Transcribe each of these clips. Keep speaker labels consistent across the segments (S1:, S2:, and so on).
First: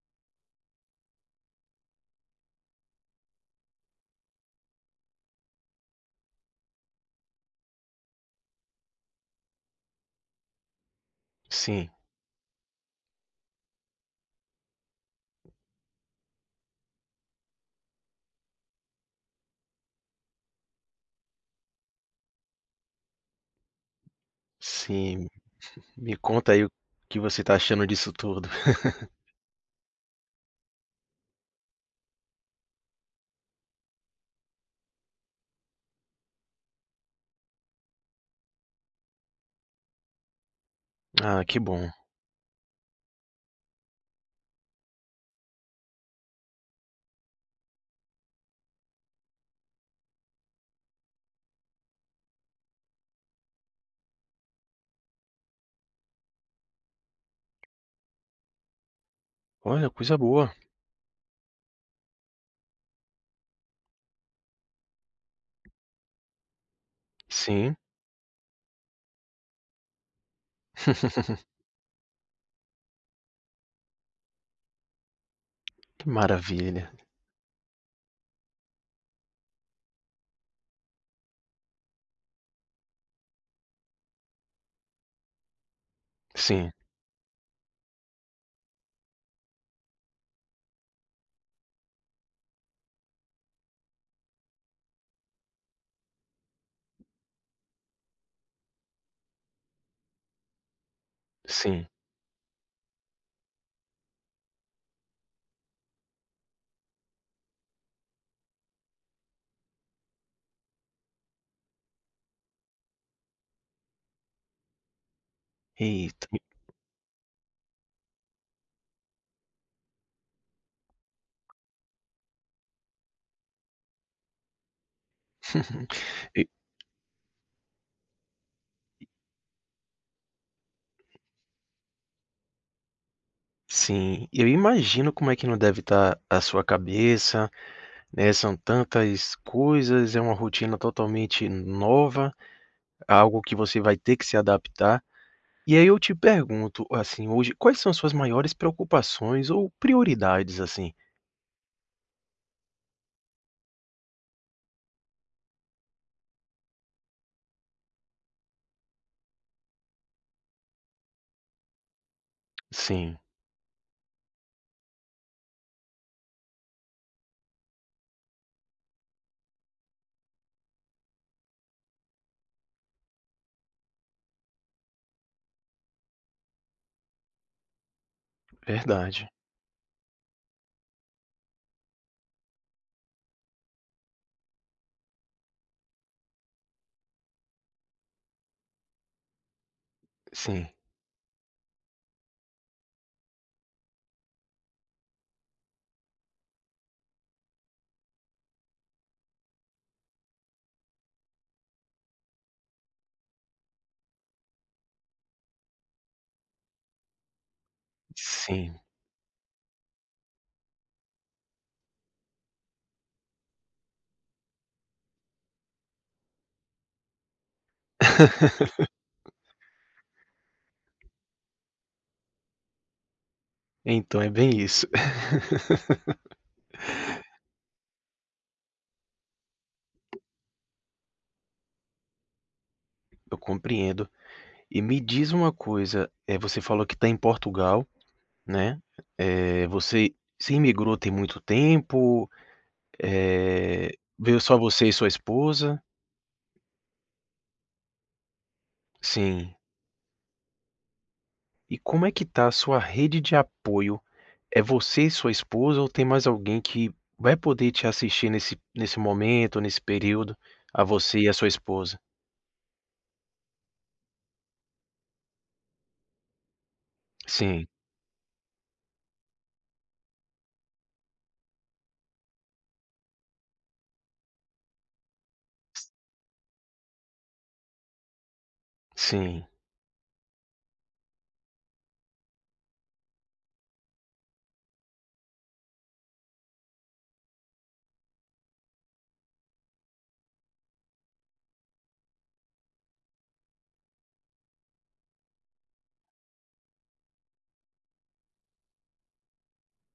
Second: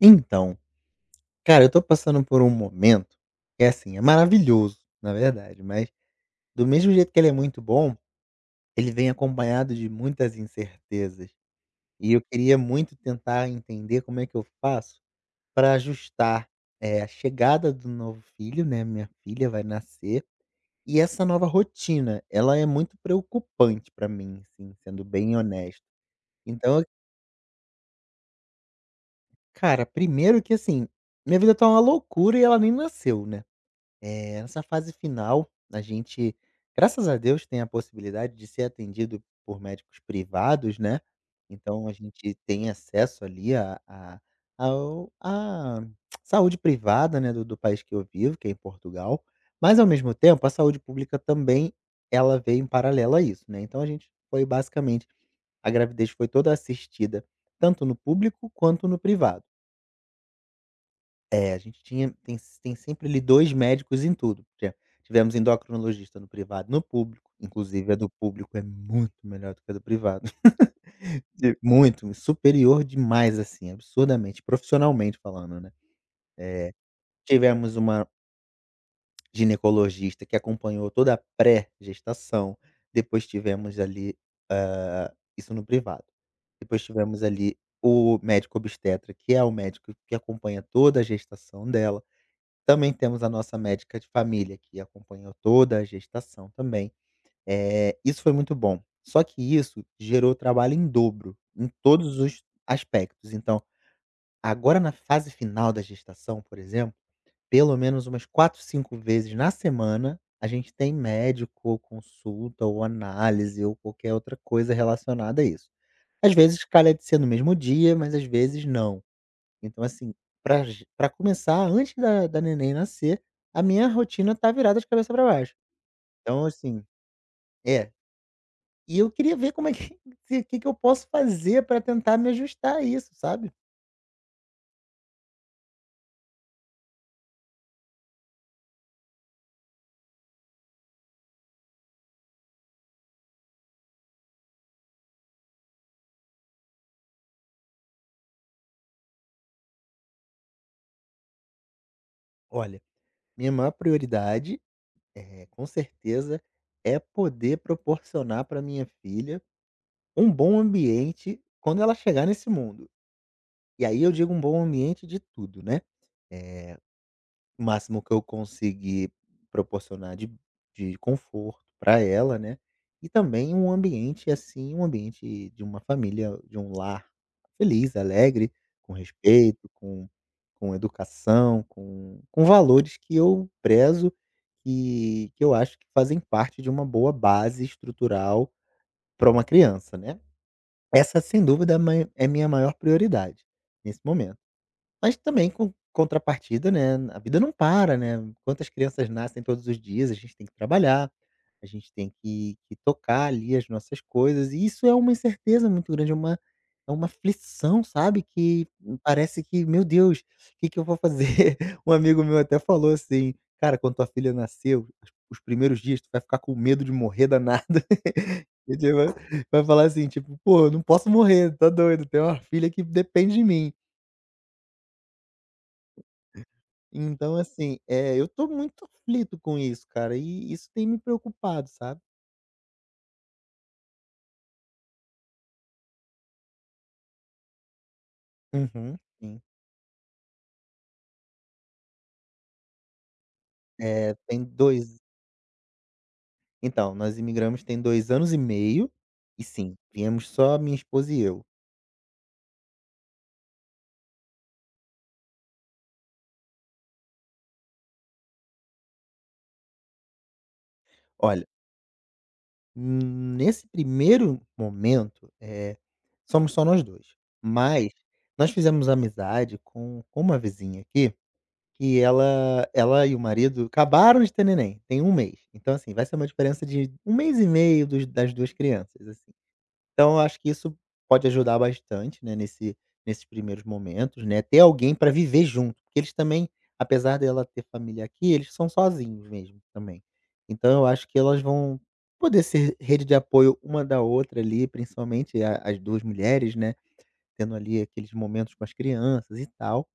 S1: Então, cara, eu tô passando por um momento que é assim, é maravilhoso, na verdade, mas do mesmo jeito que ele é muito bom, ele vem acompanhado de muitas incertezas.
S2: Sim,
S1: E eu queria muito tentar entender como é que eu faço para ajustar, a chegada do novo filho, né, minha filha vai nascer, e essa nova rotina, ela é muito preocupante pra mim, assim, sendo
S2: sim.
S1: bem honesto.
S2: Me conta aí o
S1: Então,
S2: que você tá achando disso tudo.
S1: cara, primeiro que assim, minha vida tá uma loucura e ela nem nasceu, né? Nessa fase final, a gente, graças a Deus, tem a possibilidade de ser atendido por médicos privados, né.
S2: Ah, que
S1: Então
S2: bom.
S1: a gente tem acesso ali a ao à saúde privada, né, do país que eu vivo, que é em Portugal, mas ao mesmo tempo a saúde pública também, ela veio em paralelo a isso, né. Então a gente foi basicamente a gravidez foi toda assistida tanto no público quanto no privado.
S2: Olha, coisa boa.
S1: É, a gente tinha tem tem sempre ali 2 médicos em tudo, porque tivemos endocrinologista no privado no público,
S2: Sim.
S1: inclusive a do público é muito melhor do que a do privado. De muito, superior demais, assim, absurdamente, profissionalmente falando, né.
S2: Que maravilha.
S1: Tivemos uma ginecologista que acompanhou toda a pré-gestação, depois tivemos ali, hã, isso no privado.
S2: Sim,
S1: Depois tivemos ali o médico obstetra, que é o médico que acompanha toda a gestação dela. Também temos a nossa médica de família, que acompanhou toda a gestação também. Isso foi muito bom. Só que isso gerou trabalho em dobro, em
S2: sim.
S1: todos os aspectos. Então, agora na fase final da gestação, por exemplo, pelo menos umas 4, 5 vezes na semana, a gente tem médico, ou consulta, ou análise, ou qualquer outra coisa relacionada a isso.
S2: Eita.
S1: Às vezes calha de ser no mesmo dia, mas às vezes não. Então, assim, pra começar, antes da neném nascer, a minha rotina tá virada de cabeça pra baixo. Então,
S2: E
S1: assim é. E eu queria ver como é que se que que eu posso fazer pra tentar me ajustar a isso, sabe.
S2: sim, eu imagino como é que não deve estar a sua cabeça, né, são tantas coisas, é uma rotina totalmente nova, algo que você vai ter que se adaptar. E aí eu te pergunto, assim, hoje, quais são as suas maiores preocupações ou prioridades, assim?
S1: Olha, minha maior prioridade, é com certeza, é poder proporcionar pra minha filha um bom ambiente quando ela chegar nesse mundo.
S2: Sim.
S1: E aí eu digo um bom ambiente de tudo, né. É, o máximo que eu consegui proporcionar de conforto para ela, né, e também um ambiente, assim, um ambiente de uma família, de um lar feliz, alegre, com
S2: Verdade.
S1: respeito, com educação, com valores que eu prezo e que eu acho que fazem parte de uma boa base estrutural para uma criança, né.
S2: Sim,
S1: Essa, sem dúvida, é a mai é minha maior prioridade nesse momento. Mas também com contrapartida, né, a vida não para, né, quantas crianças nascem todos os dias, a gente tem que trabalhar, a gente tem que tocar ali as nossas coisas, e isso é uma incerteza muito grande, é uma aflição, sabe, que
S2: sim.
S1: parece que: "Meu Deus, o que que eu vou fazer?" Um amigo meu até falou assim: "Cara, quando tua filha nasceu, os primeiros dias tu vai ficar com medo de morrer danado". E, tipo, vai falar assim, tipo: "Pô, eu não posso morrer, tá doido, tenho uma filha que depende de mim".
S2: Então é bem isso.
S1: Então, assim, é eu tô muito aflito com isso, cara, e isso tem me preocupado, sabe.
S2: Eu compreendo. E me diz uma coisa, é você falou que está em Portugal, né,
S1: Uhum, sim.
S2: você se imigrou tem muito tempo? Eh,
S1: Eh,
S2: Veio
S1: tem
S2: só você e
S1: 2
S2: sua esposa?
S1: então, nós imigramos tem 2 anos e meio, e
S2: Sim.
S1: sim, viemos só minha esposa e eu.
S2: E como é que tá a sua rede de apoio? É você e sua esposa ou tem mais alguém que vai poder te assistir nesse momento, nesse período, a você e a
S1: Olha,
S2: sua esposa?
S1: nesse primeiro momento, somos só nós dois,
S2: Sim,
S1: mas nós fizemos amizade com uma vizinha aqui, que ela e o marido acabaram de ter neném, tem um mês. Então, assim, vai ser uma diferença de um mês e meio dos das 2 crianças, assim.
S2: sim.
S1: Então eu acho que isso pode ajudar bastante, né, nesses primeiros momentos, né, ter alguém para viver junto, porque eles também, apesar dela ter família aqui, eles são sozinhos mesmo também. Então eu acho que elas vão poder ser rede de apoio uma da outra ali, principalmente a as 2 mulheres, né, tendo ali aqueles momentos com as crianças e tal.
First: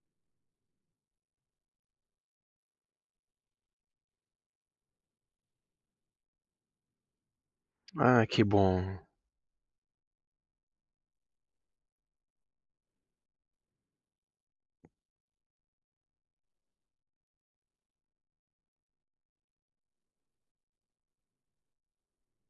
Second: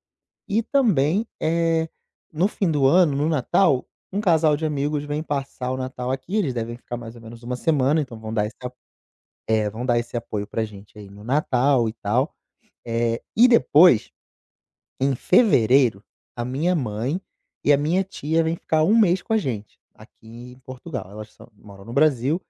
S1: E também, é no fim do ano, no Natal, um casal de amigos vem passar o Natal aqui, eles devem ficar mais ou menos uma semana, então
S2: Ah,
S1: vão
S2: que
S1: dar esse
S2: bom.
S1: é, vão dar esse apoio pra gente aí no Natal e tal. E depois, em fevereiro, a minha mãe e a minha tia vêm ficar um mês com a gente, aqui em Portugal. Elas são moram no Brasil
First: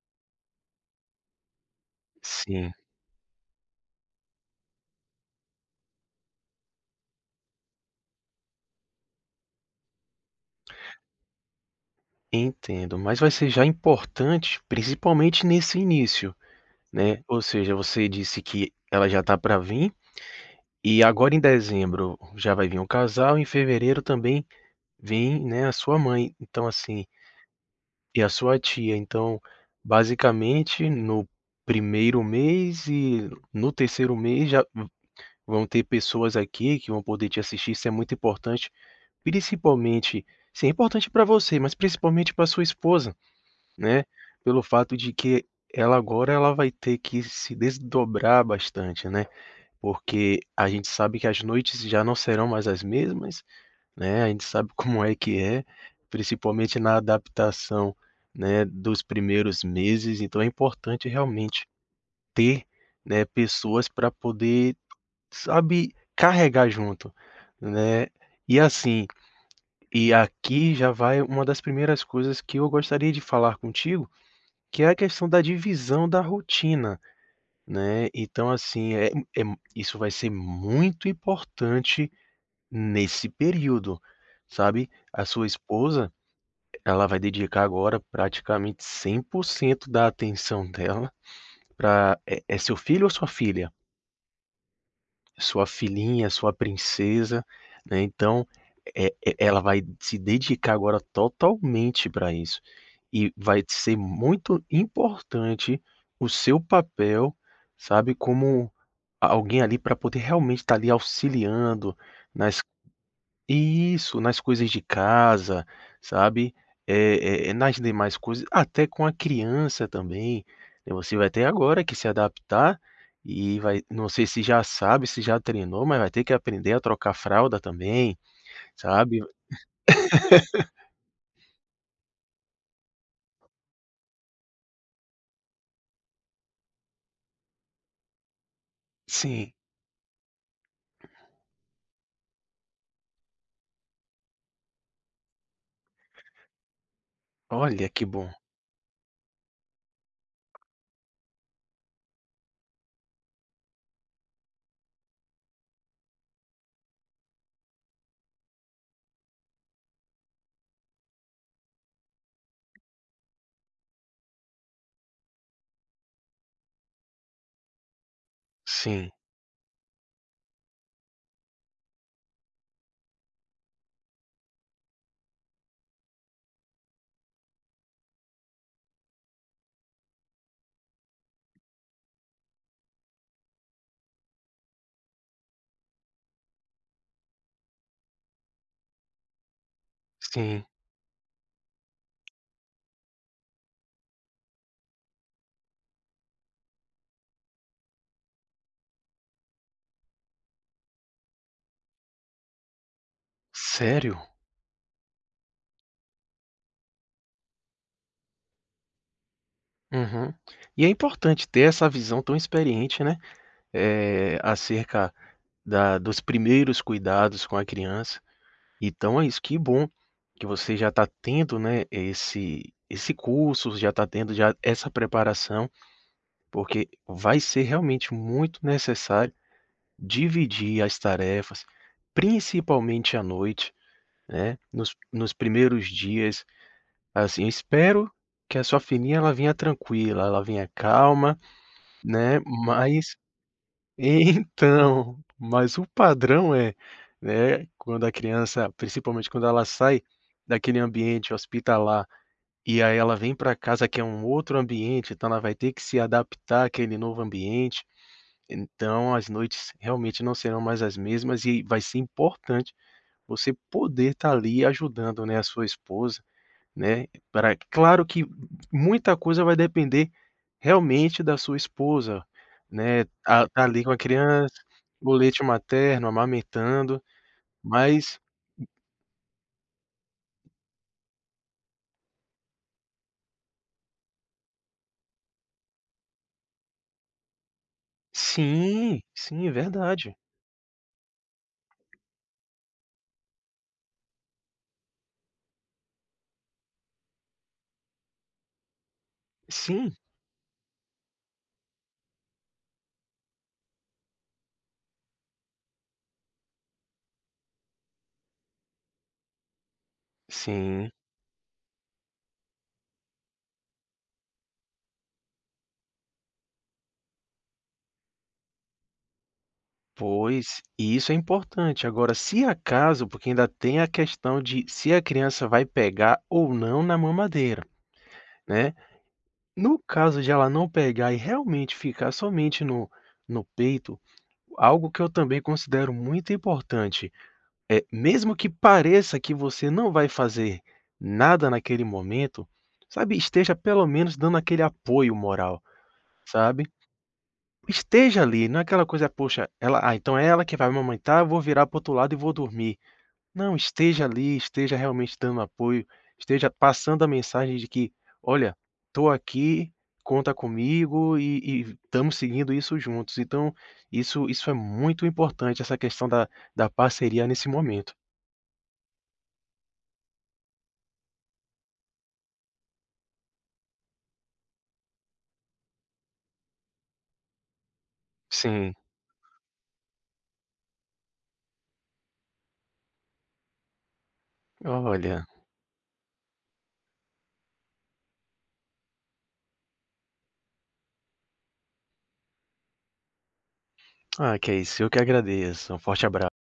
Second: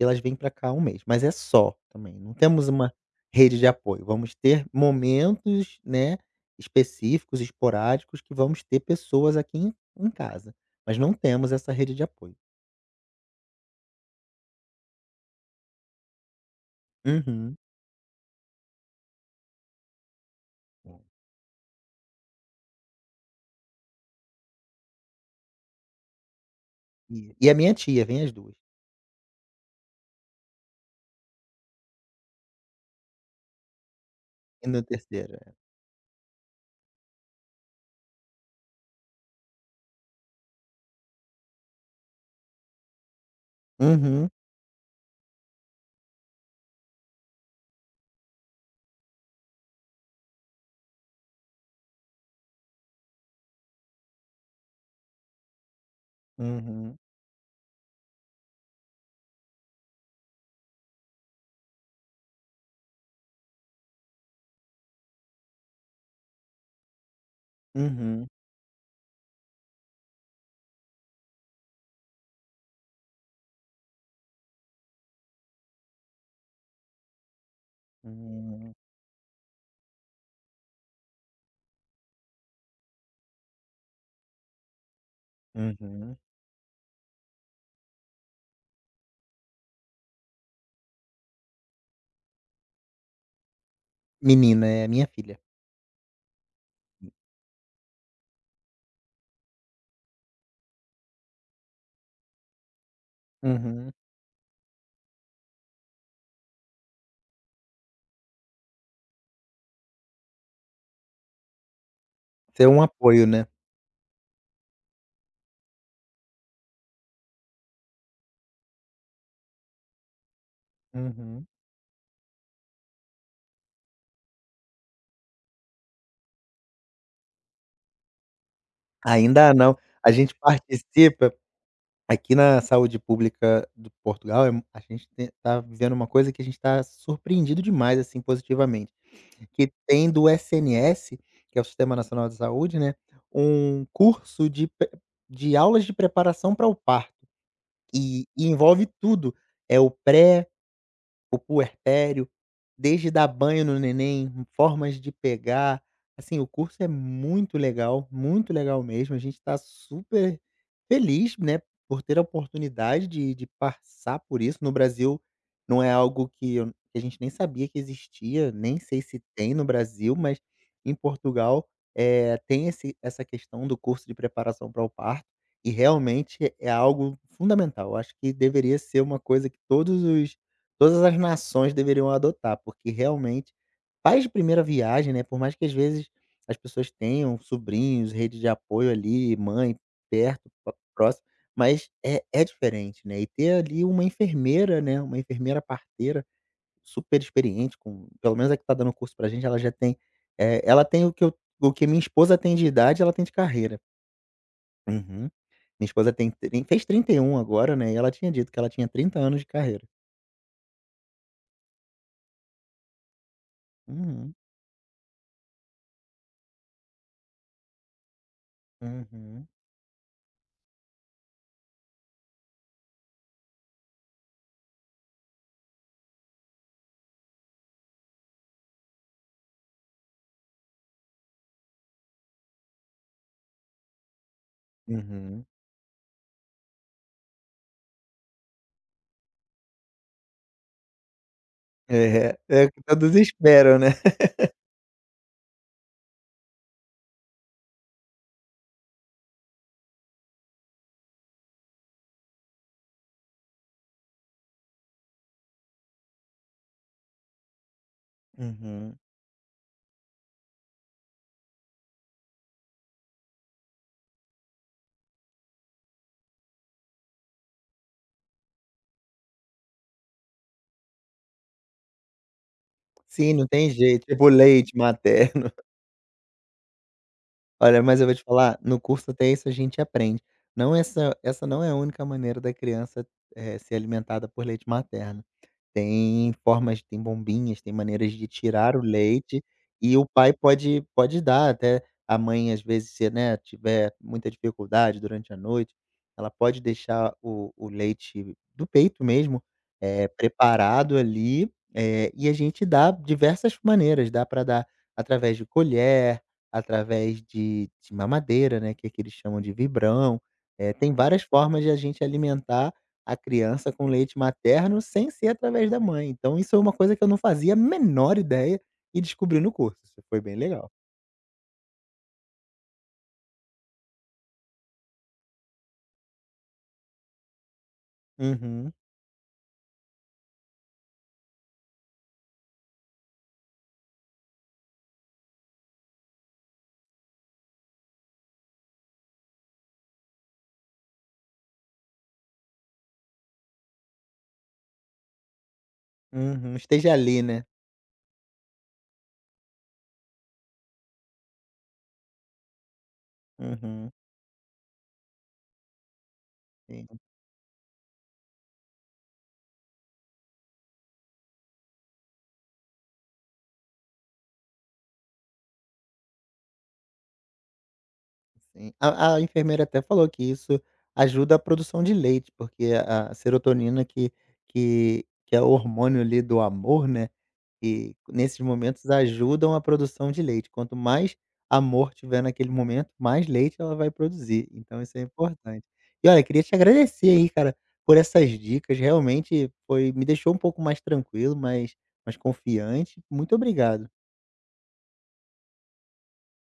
S1: e elas vêm pra cá um mês, mas é só também, não temos
S2: Sim,
S1: uma rede de apoio. Vamos ter momentos, né, específicos, esporádicos, que vamos ter pessoas aqui em casa, mas não temos essa rede de apoio.
S2: entendo. Mas vai ser já importante, principalmente nesse início, né. Ou
S1: Uhum.
S2: seja, você disse que ela já tá para vir, e agora em dezembro já vai vir um casal, em fevereiro também vem, né, a sua mãe, então assim,
S1: E a minha tia,
S2: e
S1: vem
S2: a
S1: as duas.
S2: sua tia. Então, basicamente, no primeiro mês e no terceiro mês já
S1: E no terceiro, é.
S2: vão ter pessoas aqui que vão poder te assistir, isso é muito importante. Principalmente sim, é importante para você, mas principalmente para sua esposa, né,
S1: Uhum.
S2: pelo fato de que ela agora ela vai ter que se desdobrar bastante, né, porque a gente sabe que as noites já não serão mais as mesmas, né, a gente sabe como é que é, principalmente na
S1: Uhum,
S2: adaptação, né, dos primeiros meses, então é importante realmente ter, né, pessoas para poder, sabe, carregar junto, né.
S1: uhum,
S2: E assim, e aqui já vai uma das primeiras coisas que eu gostaria de falar contigo, que é a questão da divisão da rotina, né. Então,
S1: hum,
S2: assim, é isso vai ser muito importante nesse período, sabe. A sua esposa,
S1: uhum.
S2: ela vai dedicar agora praticamente 100% da atenção dela para seu filho ou sua filha?
S1: Menina, é a minha filha.
S2: Sua filhinha, sua princesa, né, então, é ela vai se dedicar agora totalmente para isso. E vai
S1: Uhum.
S2: ser muito importante o seu papel, sabe, como alguém ali para poder realmente estar ali auxiliando nas
S1: Ser um apoio, né.
S2: isso, nas coisas de casa, sabe, é nas demais coisas, até com a criança também, né, você vai ter
S1: Uhum.
S2: agora que se adaptar e vai, não sei se já sabe, se já treinou, mas vai ter que aprender a trocar fralda também, sabe.
S1: Ainda não. A gente participa aqui na saúde pública do Portugal, a gente te tá vivendo uma coisa que a gente está surpreendido demais, assim, positivamente,
S2: Sim,
S1: que tem do SNS, que é o Sistema Nacional de Saúde, né, um curso de pre de aulas de preparação para o parto,
S2: olha que bom.
S1: e envolve tudo. É o pré o puerpério, desde dar banho no neném, formas de pegar. Assim, o curso é muito legal mesmo. A gente está super feliz, né, por ter a oportunidade de passar por isso. No Brasil, não é algo que, que a gente nem sabia que existia, nem sei
S2: Sim,
S1: se tem no Brasil, mas em Portugal tem essa questão do curso de preparação para o parto, e realmente é algo fundamental. Acho que deveria ser uma coisa que todos os Todas as nações deveriam adotar, porque realmente pais de primeira viagem, né, por mais que às vezes as pessoas tenham sobrinhos, rede de apoio ali, mãe perto,
S2: sim.
S1: próximo, mas é diferente, né. E ter ali uma enfermeira, né, uma enfermeira parteira super experiente com pelo menos a que está dando o curso pra gente, ela já tem, ela tem o que minha esposa tem de idade, ela tem de carreira.
S2: Sério?
S1: Uhum. Minha esposa tem trin fez 31 agora, né, e ela tinha dito que ela tinha 30 anos de carreira.
S2: Uhum. E é importante ter essa visão tão experiente, né,
S1: Uhum,
S2: acerca da dos primeiros cuidados com a criança. Então é isso,
S1: uhum.
S2: que bom que você já está tendo, né, esse curso, já está tendo já essa preparação, porque vai ser realmente muito necessário dividir as tarefas, principalmente à noite, né, nos
S1: Uhum.
S2: primeiros dias. Assim, eu espero que a sua filhinha ela venha tranquila, ela venha calma.
S1: É,
S2: Né,
S1: é o que
S2: mas
S1: todos esperam, né.
S2: então, mas o padrão é, né, quando a criança, principalmente quando ela sai daquele ambiente hospitalar, e aí ela vem para casa que é um outro ambiente, então ela vai ter que se adaptar àquele novo ambiente,
S1: Uhum.
S2: então as noites realmente não serão mais as mesmas e vai ser importante você poder estar ali ajudando, né, a sua esposa, né, pra, claro que muita coisa vai depender realmente da sua esposa, né,
S1: Sim, não
S2: tá
S1: tem
S2: ali com a
S1: jeito, tipo
S2: criança,
S1: leite
S2: o leite
S1: materno.
S2: materno, amamentando,
S1: Olha, mas eu vou
S2: mas
S1: te falar, no curso até isso a gente aprende. Não essa não é a única maneira da criança, ser alimentada por leite materno. Tem formas tem bombinhas, tem maneiras de tirar o
S2: sim,
S1: leite
S2: sim, é
S1: e o
S2: verdade.
S1: pai pode dar até a mãe, às vezes, se, né, tiver muita dificuldade durante a noite, ela pode deixar o leite do peito mesmo,
S2: Sim,
S1: preparado ali, e a gente dá diversas maneiras, dá para dar através de colher, através de mamadeira, né, que aqui eles chamam de vibrão,
S2: sim,
S1: tem várias formas de a gente alimentar a criança com leite materno sem ser através da mãe. Então isso é uma coisa que eu não fazia a menor ideia e descobri no curso. Isso foi bem
S2: pois,
S1: legal.
S2: isso é importante. Agora, se acaso porque ainda tem a questão de se a criança vai pegar ou não na mamadeira,
S1: Uhum,
S2: né. No caso de ela não pegar e realmente ficar somente no no peito. Algo que eu também considero muito importante é, mesmo que pareça que você não vai fazer nada naquele momento, sabe, esteja pelo menos dando aquele apoio moral,
S1: uhum.
S2: sabe.
S1: Esteja ali, né.
S2: Esteja ali, não é aquela coisa: "Poxa, ela ah, então é ela que vai me amamentar, eu vou virar pro outro lado e vou dormir". Não,
S1: Uhum,
S2: esteja ali, esteja realmente dando apoio, esteja
S1: sim,
S2: passando a mensagem de que: "Olha, estou aqui, conta comigo e estamos seguindo isso juntos". Então, isso é muito importante, essa questão da da parceria nesse momento.
S1: sim. A enfermeira até falou que isso ajuda a produção de leite, porque a serotonina que é o hormônio ali do amor, né. E nesses
S2: Sim.
S1: momentos ajudam a produção de leite. Quanto mais amor tiver naquele momento, mais leite ela vai produzir. Então isso é
S2: Olha,
S1: importante. E olha, queria te agradecer aí, cara, por essas dicas. Realmente foi me deixou um pouco mais tranquilo, mais confiante. Muito obrigado.
S2: ah, que é isso, eu que agradeço. Um forte abraço.